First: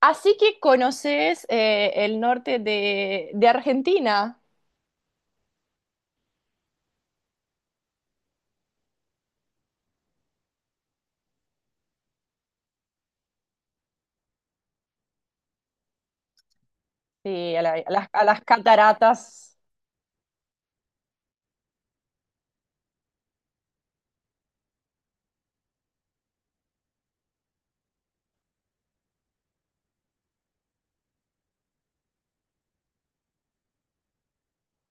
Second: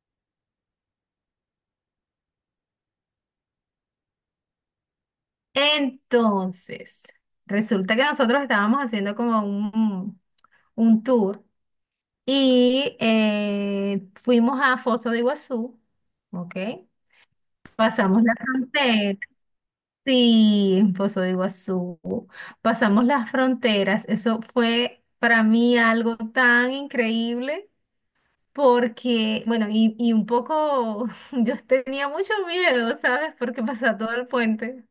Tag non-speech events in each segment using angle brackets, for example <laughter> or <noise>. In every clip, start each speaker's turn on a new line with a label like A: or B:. A: Así que conoces el norte de Argentina,
B: Entonces, resulta que nosotros estábamos haciendo como un tour y fuimos a Foz de Iguazú, ¿ok?
A: sí, a,
B: Pasamos
A: a
B: la
A: las
B: frontera,
A: cataratas
B: sí, en Foz de Iguazú, pasamos las fronteras, eso fue para mí algo tan increíble. Porque, bueno, y un poco, <laughs> yo tenía mucho miedo, ¿sabes? Porque pasaba todo el puente.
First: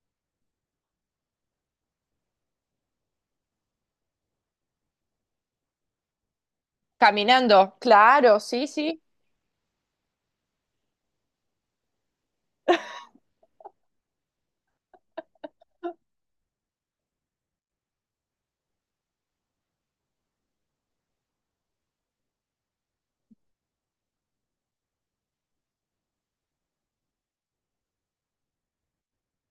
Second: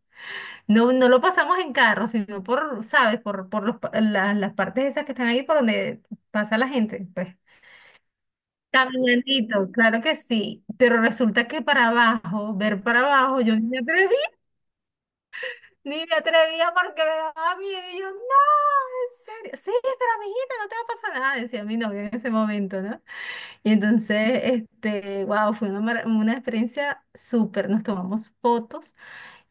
B: No, no lo pasamos en carro, sino por, ¿sabes? Por las partes esas que están ahí por donde pasa la gente, pues.
A: caminando. Claro, sí, sí,
B: Caminandito, claro que sí, pero resulta que para abajo, ver para abajo, yo ni me atreví, ni me atrevía porque me daba miedo. Y yo, no, en serio, sí, pero amiguita, no te va a pasar nada, decía mi novio en ese momento, ¿no? Y entonces, wow, fue una, una experiencia súper, nos tomamos fotos.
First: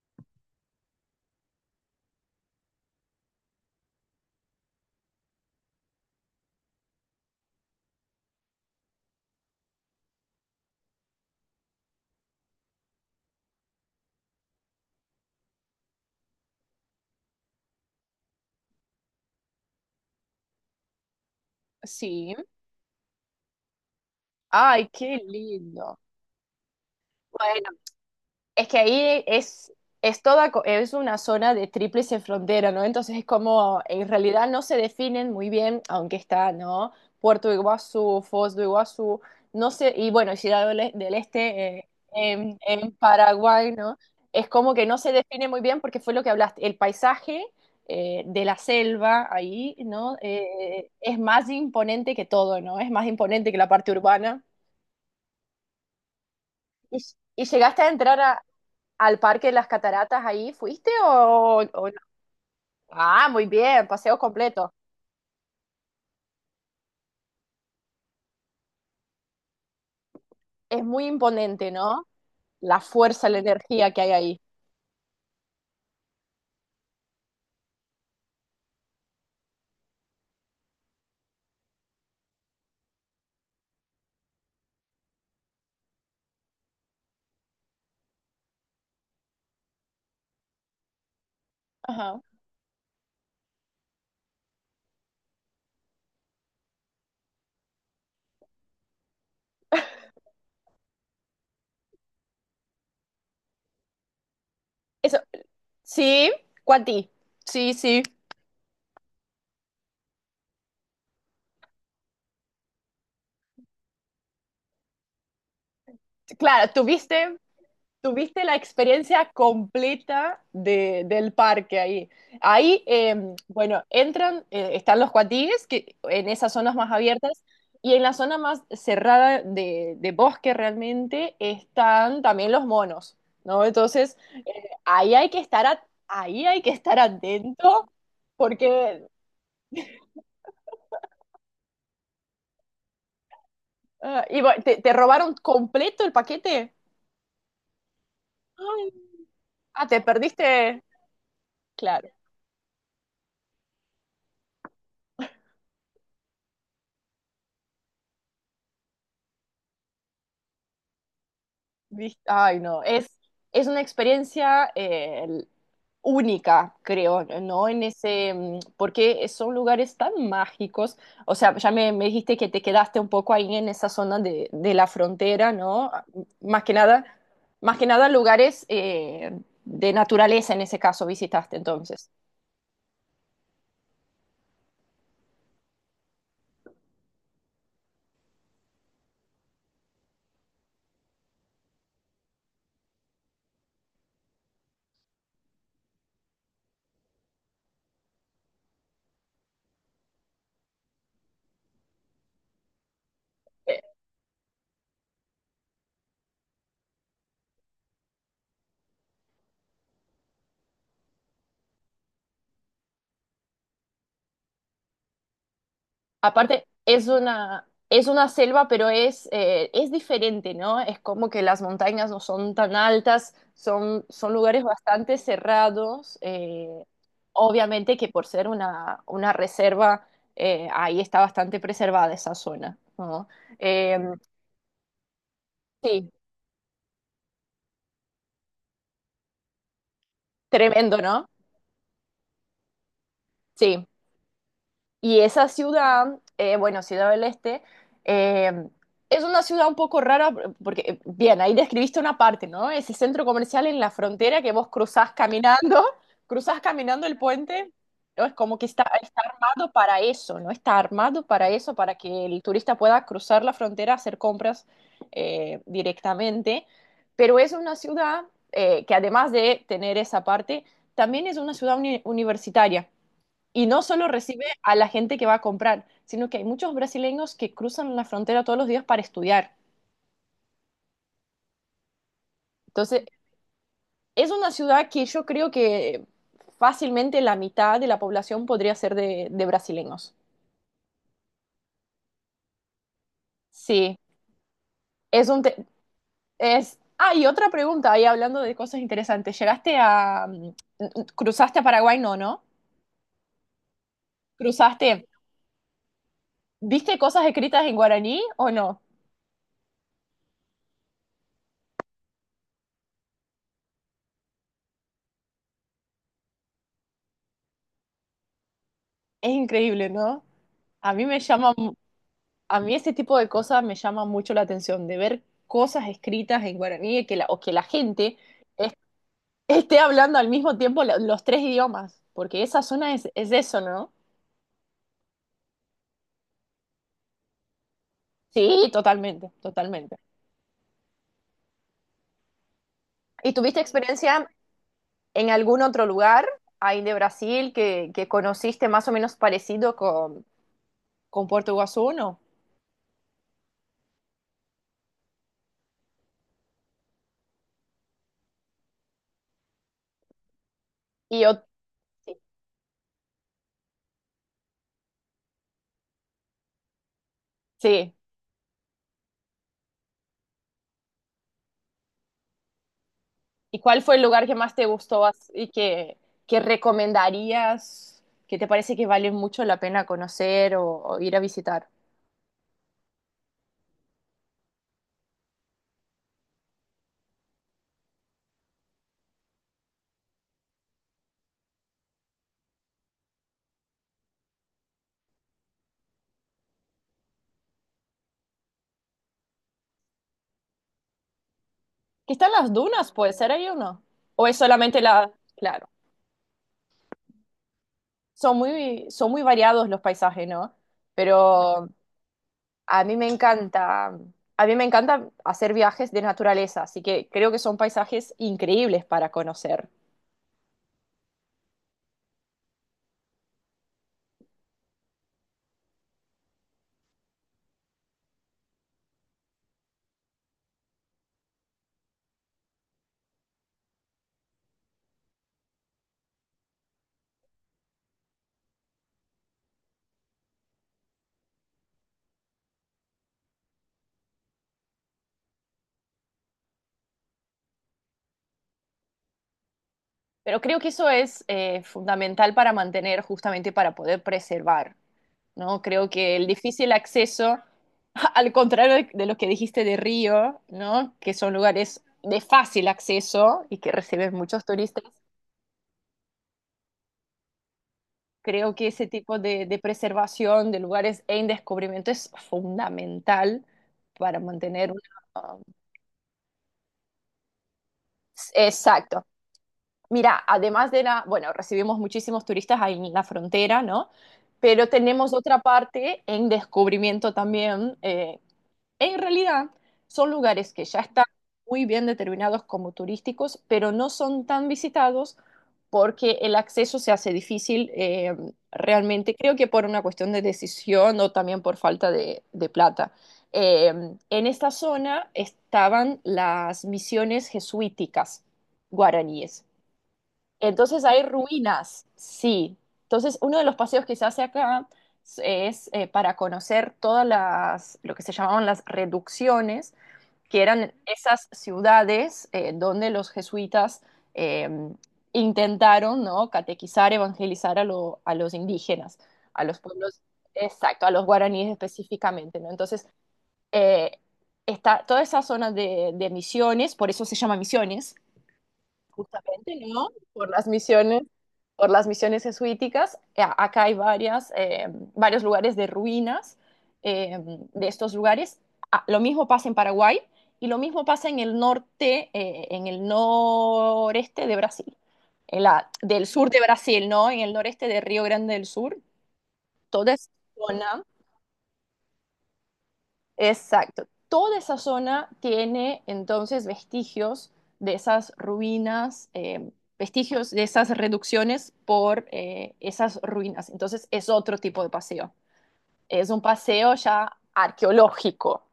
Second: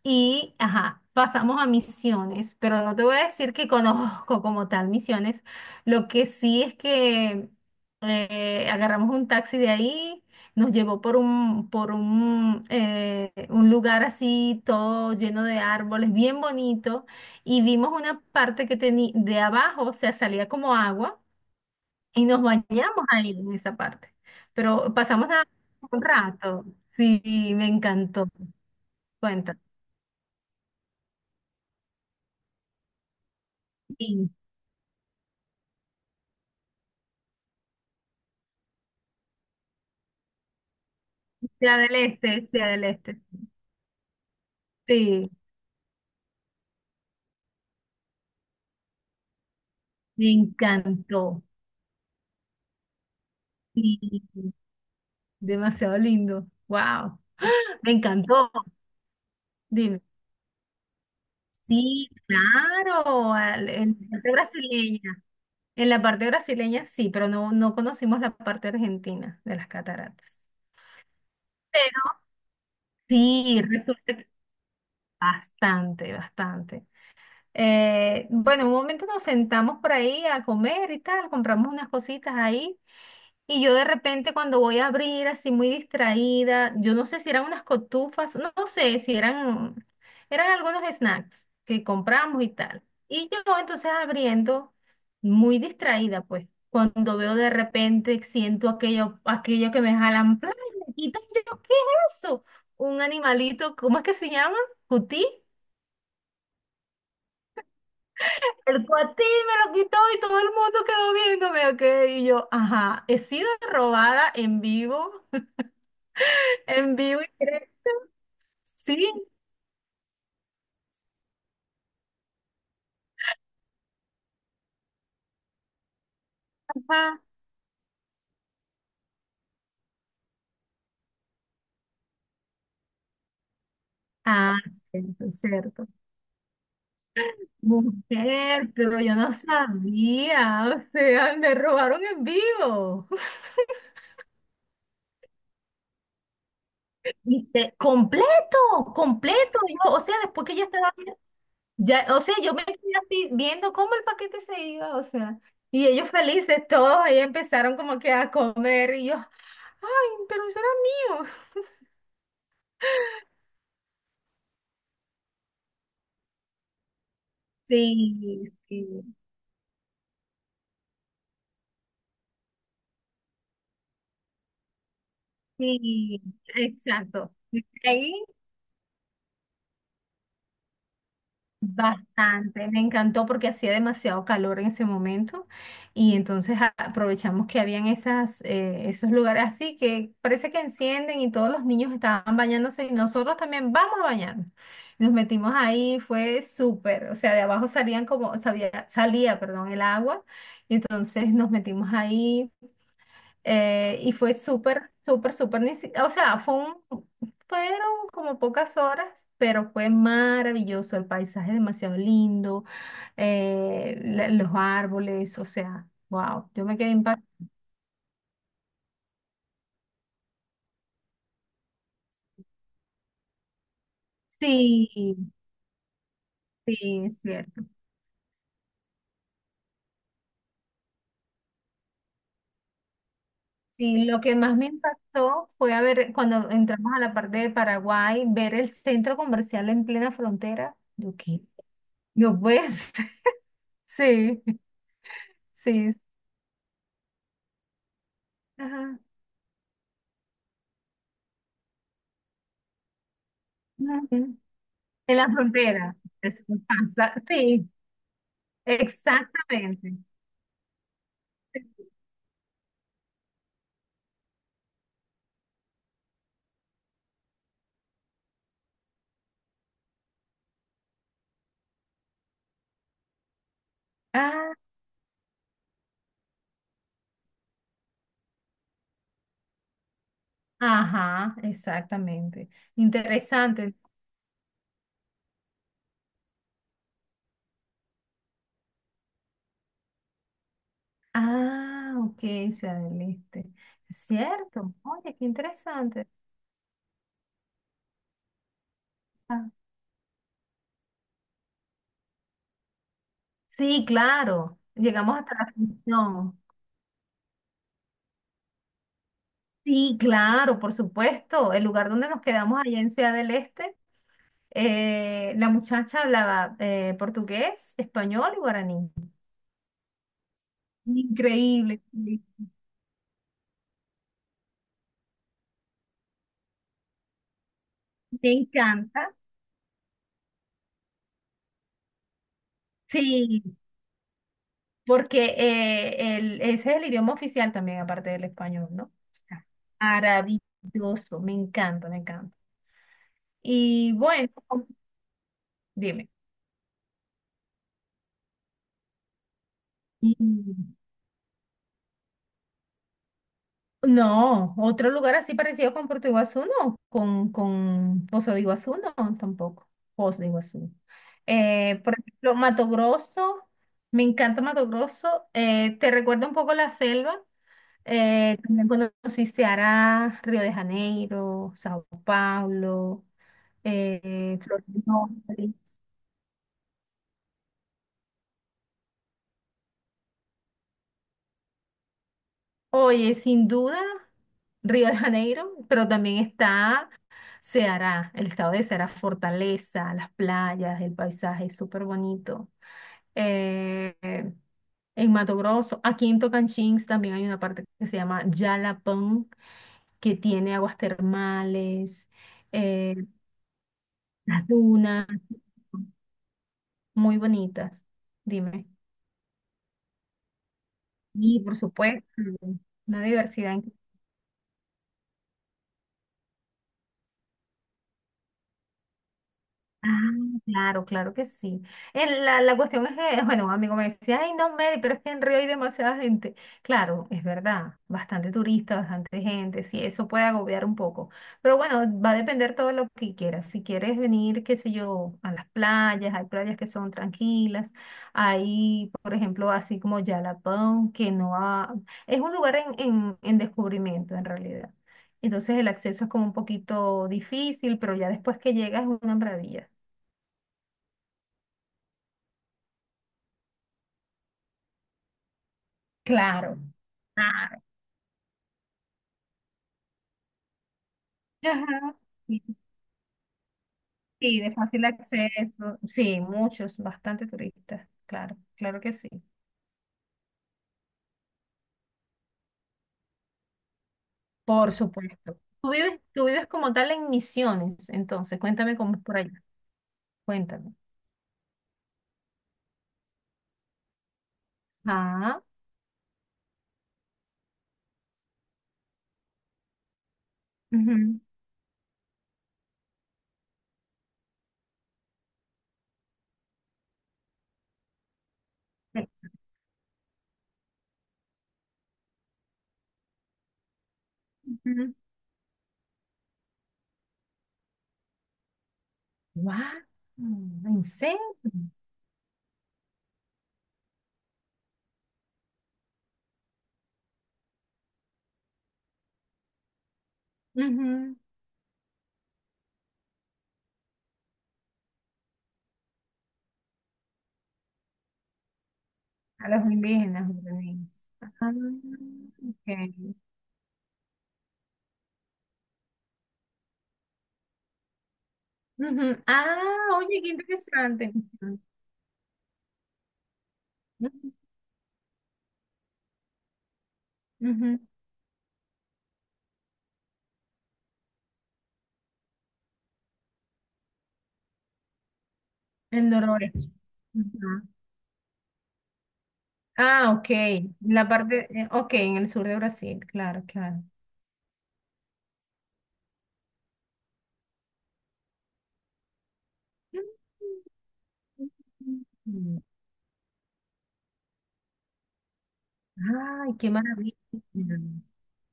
B: Y, ajá, pasamos a misiones, pero no te voy a decir que conozco como tal misiones. Lo que sí es que agarramos un taxi de ahí, nos llevó por un, por un un lugar así todo lleno de árboles, bien bonito, y vimos una parte que tenía de abajo, o sea, salía como agua, y
A: sí.
B: nos bañamos ahí en esa parte.
A: Ay,
B: Pero
A: qué
B: pasamos nada más
A: lindo.
B: un rato, sí, me encantó.
A: Es que ahí
B: Cuenta.
A: es toda, es una zona de tríplice frontera, ¿no? Entonces es como, en
B: Sí.
A: realidad no se definen muy bien, aunque está, ¿no? Puerto Iguazú, Foz do Iguazú, no sé, y bueno, Ciudad del Este
B: Sea del Este, Sea del
A: en
B: Este.
A: Paraguay, ¿no? Es como que no se
B: Sí,
A: define muy bien porque fue lo que hablaste, el paisaje de la selva ahí, ¿no?
B: me
A: Es
B: encantó.
A: más imponente que todo, ¿no? Es más imponente que la parte
B: Sí,
A: urbana.
B: demasiado lindo.
A: ¿Y,
B: Wow,
A: y llegaste a
B: me
A: entrar a,
B: encantó.
A: al Parque de las
B: Dime.
A: Cataratas ahí fuiste o no?
B: Sí,
A: Ah,
B: claro,
A: muy bien,
B: en
A: paseo
B: la parte
A: completo.
B: brasileña. En la parte brasileña sí, pero no, no conocimos la parte argentina de las cataratas.
A: Es muy imponente,
B: Pero
A: ¿no? La fuerza, la
B: sí,
A: energía que
B: resulta
A: hay
B: que
A: ahí.
B: bastante, bastante. Bueno, un momento nos sentamos por ahí a comer y tal, compramos unas cositas ahí. Y yo de repente cuando voy a abrir así muy distraída, yo no sé si eran unas cotufas, no, no sé si eran, eran algunos snacks que
A: Ajá.
B: compramos y tal. Y yo entonces abriendo muy distraída pues, cuando veo de repente siento aquello, aquello que me jalan, ¡plá!, me quitan, y yo, ¿qué es eso? Un animalito, ¿cómo es que se llama?
A: Eso,
B: ¿Cutí?
A: sí, Cuati. Sí, sí.
B: El cuatí me lo quitó y todo el mundo quedó viéndome, ok, y yo, ajá, he sido robada en vivo.
A: Claro,
B: En vivo y
A: tuviste
B: creo.
A: tuviste la
B: Sí,
A: experiencia completa del parque ahí. Ahí, bueno, entran, están los cuatíes, que en esas zonas más
B: ajá.
A: abiertas, y en la zona más cerrada de bosque realmente están también los monos, ¿no? Entonces,
B: Ah,
A: ahí hay
B: cierto,
A: que estar,
B: cierto.
A: ahí hay que estar atento,
B: Mujer, pero
A: porque,
B: yo no sabía. O sea, me robaron en vivo.
A: ah, y bueno, ¿te, te robaron completo el paquete?
B: Dice, completo,
A: Ay,
B: completo.
A: ah,
B: Yo, o
A: te
B: sea, después que ya
A: perdiste,
B: estaba, ya,
A: claro.
B: o sea, yo me quedé así viendo cómo el paquete se iba, o sea, y ellos felices, todos ahí empezaron como que a comer y yo, ay, pero eso era mío.
A: Ay, no, es una experiencia única, creo, ¿no? En
B: Sí,
A: ese,
B: sí,
A: porque son lugares tan mágicos, o sea, ya me dijiste que te quedaste un poco ahí en esa zona de la frontera, ¿no?
B: sí,
A: Más que nada,
B: exacto.
A: más que nada
B: Ahí,
A: lugares de naturaleza en ese caso visitaste entonces.
B: bastante, me encantó porque hacía demasiado calor en ese momento y entonces aprovechamos que habían esas, esos lugares así que parece que encienden y todos los niños estaban bañándose y nosotros también vamos a bañarnos. Nos metimos ahí, fue súper, o sea, de abajo salían como, salía, perdón, el agua y entonces nos metimos ahí. Y fue súper, súper, súper, ni si- o sea, fue un, fueron como pocas horas, pero fue maravilloso, el paisaje demasiado lindo, los árboles, o sea, wow, yo
A: Aparte,
B: me quedé impactada.
A: es una selva, pero es diferente, ¿no? Es como que las montañas no son tan altas, son, son lugares bastante
B: Sí,
A: cerrados.
B: sí, es cierto.
A: Obviamente que por ser una reserva, ahí está bastante preservada esa zona, ¿no? Eh,
B: Sí, lo que más me impactó fue a
A: sí,
B: ver, cuando entramos a la parte de Paraguay, ver el centro comercial en plena frontera.
A: tremendo,
B: Yo,
A: ¿no?
B: ¿qué? No puedes. <laughs>
A: Sí.
B: Sí,
A: Y esa
B: sí.
A: ciudad, bueno, Ciudad del Este, eh,
B: Ajá.
A: es una ciudad un poco rara, porque, bien, ahí describiste una parte, ¿no? Ese centro comercial en la
B: Ujú.
A: frontera que vos cruzás
B: En la
A: caminando, <laughs>
B: frontera. Eso
A: cruzás caminando
B: pasa.
A: el
B: Sí,
A: puente, ¿no? Es como que está, está armado
B: exactamente.
A: para eso, ¿no? Está armado para eso, para que el turista pueda cruzar la frontera, hacer compras directamente. Pero es una ciudad que además de tener esa parte, también es una ciudad universitaria. Y no solo recibe
B: Ah,
A: a la gente que va a comprar, sino que hay muchos brasileños que cruzan la frontera todos los días para estudiar.
B: ajá, exactamente.
A: Entonces,
B: Interesante.
A: es una ciudad que yo creo que fácilmente la mitad de la población podría ser de brasileños.
B: Ah, ok, Ciudad del Este.
A: Sí,
B: Cierto. Oye, qué
A: es un...
B: interesante.
A: es... Ah, y otra pregunta, ahí hablando de cosas interesantes.
B: Ah,
A: ¿Llegaste a... ¿Cruzaste a Paraguay? No, ¿no?
B: sí, claro.
A: ¿Cruzaste?
B: Llegamos hasta la función.
A: ¿Viste cosas escritas en guaraní o no?
B: Sí, claro, por supuesto. El lugar donde nos quedamos allá en Ciudad del Este, la muchacha hablaba portugués, español y guaraní.
A: Es increíble, ¿no? A mí me llama
B: Increíble. Increíble.
A: a mí este tipo de cosas me llama mucho la atención, de ver cosas escritas en guaraní que la, o que la gente
B: Me
A: es-
B: encanta.
A: esté hablando al mismo tiempo los tres idiomas, porque esa zona es
B: Sí,
A: eso, ¿no?
B: porque ese es el idioma oficial también, aparte del español,
A: Sí,
B: ¿no? O
A: totalmente,
B: sea,
A: totalmente.
B: maravilloso, me encanta, me encanta.
A: ¿Y tuviste
B: Y
A: experiencia
B: bueno,
A: en algún otro
B: dime.
A: lugar ahí de Brasil que conociste más o menos parecido
B: Mm.
A: con Puerto Iguazú, no?
B: No, otro lugar así parecido con Puerto Iguazú, no, con Foz de Iguazú, no, tampoco. Foz de Iguazú.
A: Y yo,
B: Por
A: sí,
B: ejemplo, Mato Grosso, me encanta Mato Grosso. Te recuerda un poco la selva.
A: sí.
B: También conocí Ceará, Río de Janeiro, Sao Paulo,
A: ¿Y cuál fue el lugar que más te gustó y
B: Florianópolis.
A: que recomendarías, que te parece que vale mucho la pena conocer o ir a visitar?
B: Oye, sin duda, Río de Janeiro, pero también está Ceará, el estado de Ceará, Fortaleza, las playas, el paisaje es súper bonito. Eh, en Mato Grosso, aquí en Tocantins también hay una parte que se llama Jalapão, que tiene aguas termales,
A: Que están las dunas,
B: eh,
A: puede ser ahí o no. O es
B: las
A: solamente
B: dunas.
A: la... Claro,
B: Muy bonitas, dime.
A: son muy variados los paisajes, ¿no?
B: Y por
A: Pero
B: supuesto,
A: a mí
B: una
A: me
B: diversidad.
A: encanta, a mí me encanta hacer viajes de naturaleza, así que creo que son paisajes increíbles para conocer.
B: Ah, claro, claro que sí. La cuestión es que, <laughs> bueno, un amigo me decía, ay, no, Mary, pero es que en Río hay demasiada gente. Claro, es verdad, bastante turista, bastante gente, sí, eso puede agobiar un poco. Pero bueno, va a depender todo lo que quieras. Si quieres venir, qué sé yo, a las playas, hay playas que son tranquilas, hay, por ejemplo, así como Yalapón, que no ha... Es un lugar en descubrimiento, en realidad. Entonces el acceso es como un poquito difícil, pero ya después que llegas es una maravilla.
A: Pero creo que eso es fundamental para mantener, justamente para poder preservar ¿no? Creo que el
B: Claro,
A: difícil acceso,
B: claro.
A: <laughs> al contrario de lo que dijiste de Río, ¿no? Que son lugares
B: Ajá.
A: de
B: Sí,
A: fácil acceso y que reciben
B: sí,
A: muchos
B: de
A: turistas,
B: fácil acceso. Sí, muchos, bastante turistas. Claro,
A: creo que
B: claro
A: ese
B: que sí.
A: tipo de preservación de lugares en descubrimiento es fundamental para mantener
B: Por
A: una...
B: supuesto. Tú vives como tal en Misiones, entonces, cuéntame cómo es
A: Exacto.
B: por allá.
A: Mira, además
B: Cuéntame.
A: de la, bueno, recibimos muchísimos turistas ahí en la frontera, ¿no? Pero tenemos
B: Ah,
A: otra parte en descubrimiento también, en realidad, son lugares que ya están
B: ujú.
A: muy bien determinados como turísticos, pero no son tan visitados porque el acceso se hace difícil
B: Sí.
A: realmente, creo que por una cuestión de decisión o también por falta de plata. Eh, en esta
B: Ujú.
A: zona estaban las misiones jesuíticas guaraníes.
B: Guau, ¿en
A: Entonces hay
B: serio?
A: ruinas, sí. Entonces uno de los paseos que se hace acá es para conocer todas las, lo que se llamaban las reducciones, que eran
B: Ujú.
A: esas ciudades donde los jesuitas eh, intentaron, ¿no? Catequizar, evangelizar a, a los indígenas, a
B: A
A: los
B: los
A: pueblos,
B: indígenas,
A: exacto, a los
B: ordenados.
A: guaraníes
B: Ah,
A: específicamente, ¿no? Entonces,
B: ok.
A: eh, está toda esa zona de misiones, por eso se llama misiones,
B: Ujú.
A: justamente,
B: Ah,
A: ¿no?
B: oye, qué interesante.
A: Por las misiones jesuíticas. Acá hay varias,
B: Ujú.
A: varios lugares de ruinas eh, de
B: Ujú.
A: estos lugares. Ah, lo mismo pasa en Paraguay y lo mismo pasa en el norte, en el noreste de Brasil, en la, del
B: En
A: sur de
B: Dolores.
A: Brasil, ¿no? En el
B: Ujú.
A: noreste de Río Grande del Sur, toda esa
B: Ah, ok.
A: zona
B: La parte, ok, en el sur de Brasil, claro, claro.
A: exacto. Toda esa zona tiene entonces vestigios de esas ruinas, vestigios de esas reducciones por
B: Mm.
A: esas ruinas. Entonces es otro tipo de paseo. Es un
B: Ay, qué
A: paseo ya
B: maravilla.
A: arqueológico,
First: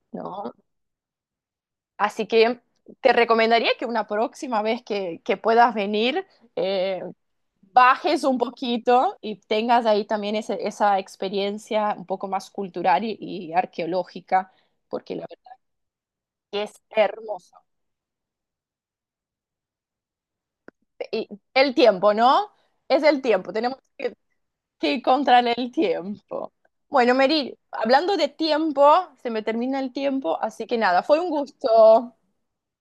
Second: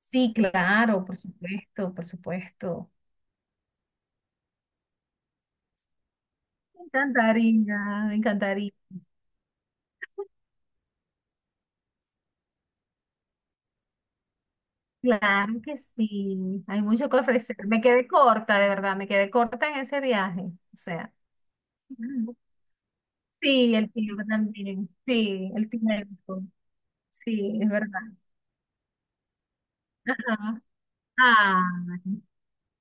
B: Sí,
A: ¿no?
B: claro, por supuesto, por
A: Así que
B: supuesto.
A: te recomendaría que una próxima vez que puedas venir,
B: Me
A: eh,
B: encantaría, me
A: bajes un
B: encantaría.
A: poquito y tengas ahí también esa experiencia un poco más cultural y arqueológica, porque la
B: Claro que
A: Y
B: sí.
A: es
B: Hay mucho que ofrecer.
A: hermoso.
B: Me quedé corta, de verdad, me quedé corta en ese viaje. O sea,
A: Y el tiempo,
B: mm,
A: ¿no? Es el tiempo.
B: sí,
A: Tenemos
B: el tiempo también.
A: que ir contra
B: Sí, el
A: el
B: tiempo.
A: tiempo. Bueno, Meryl,
B: Sí, es verdad.
A: hablando de tiempo, se me termina el tiempo,
B: Ajá.
A: así que nada, fue un
B: Ah,
A: gusto.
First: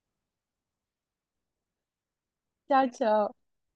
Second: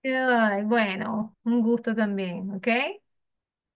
B: ay, bueno, un gusto también, ¿ok?
A: Chao, chao.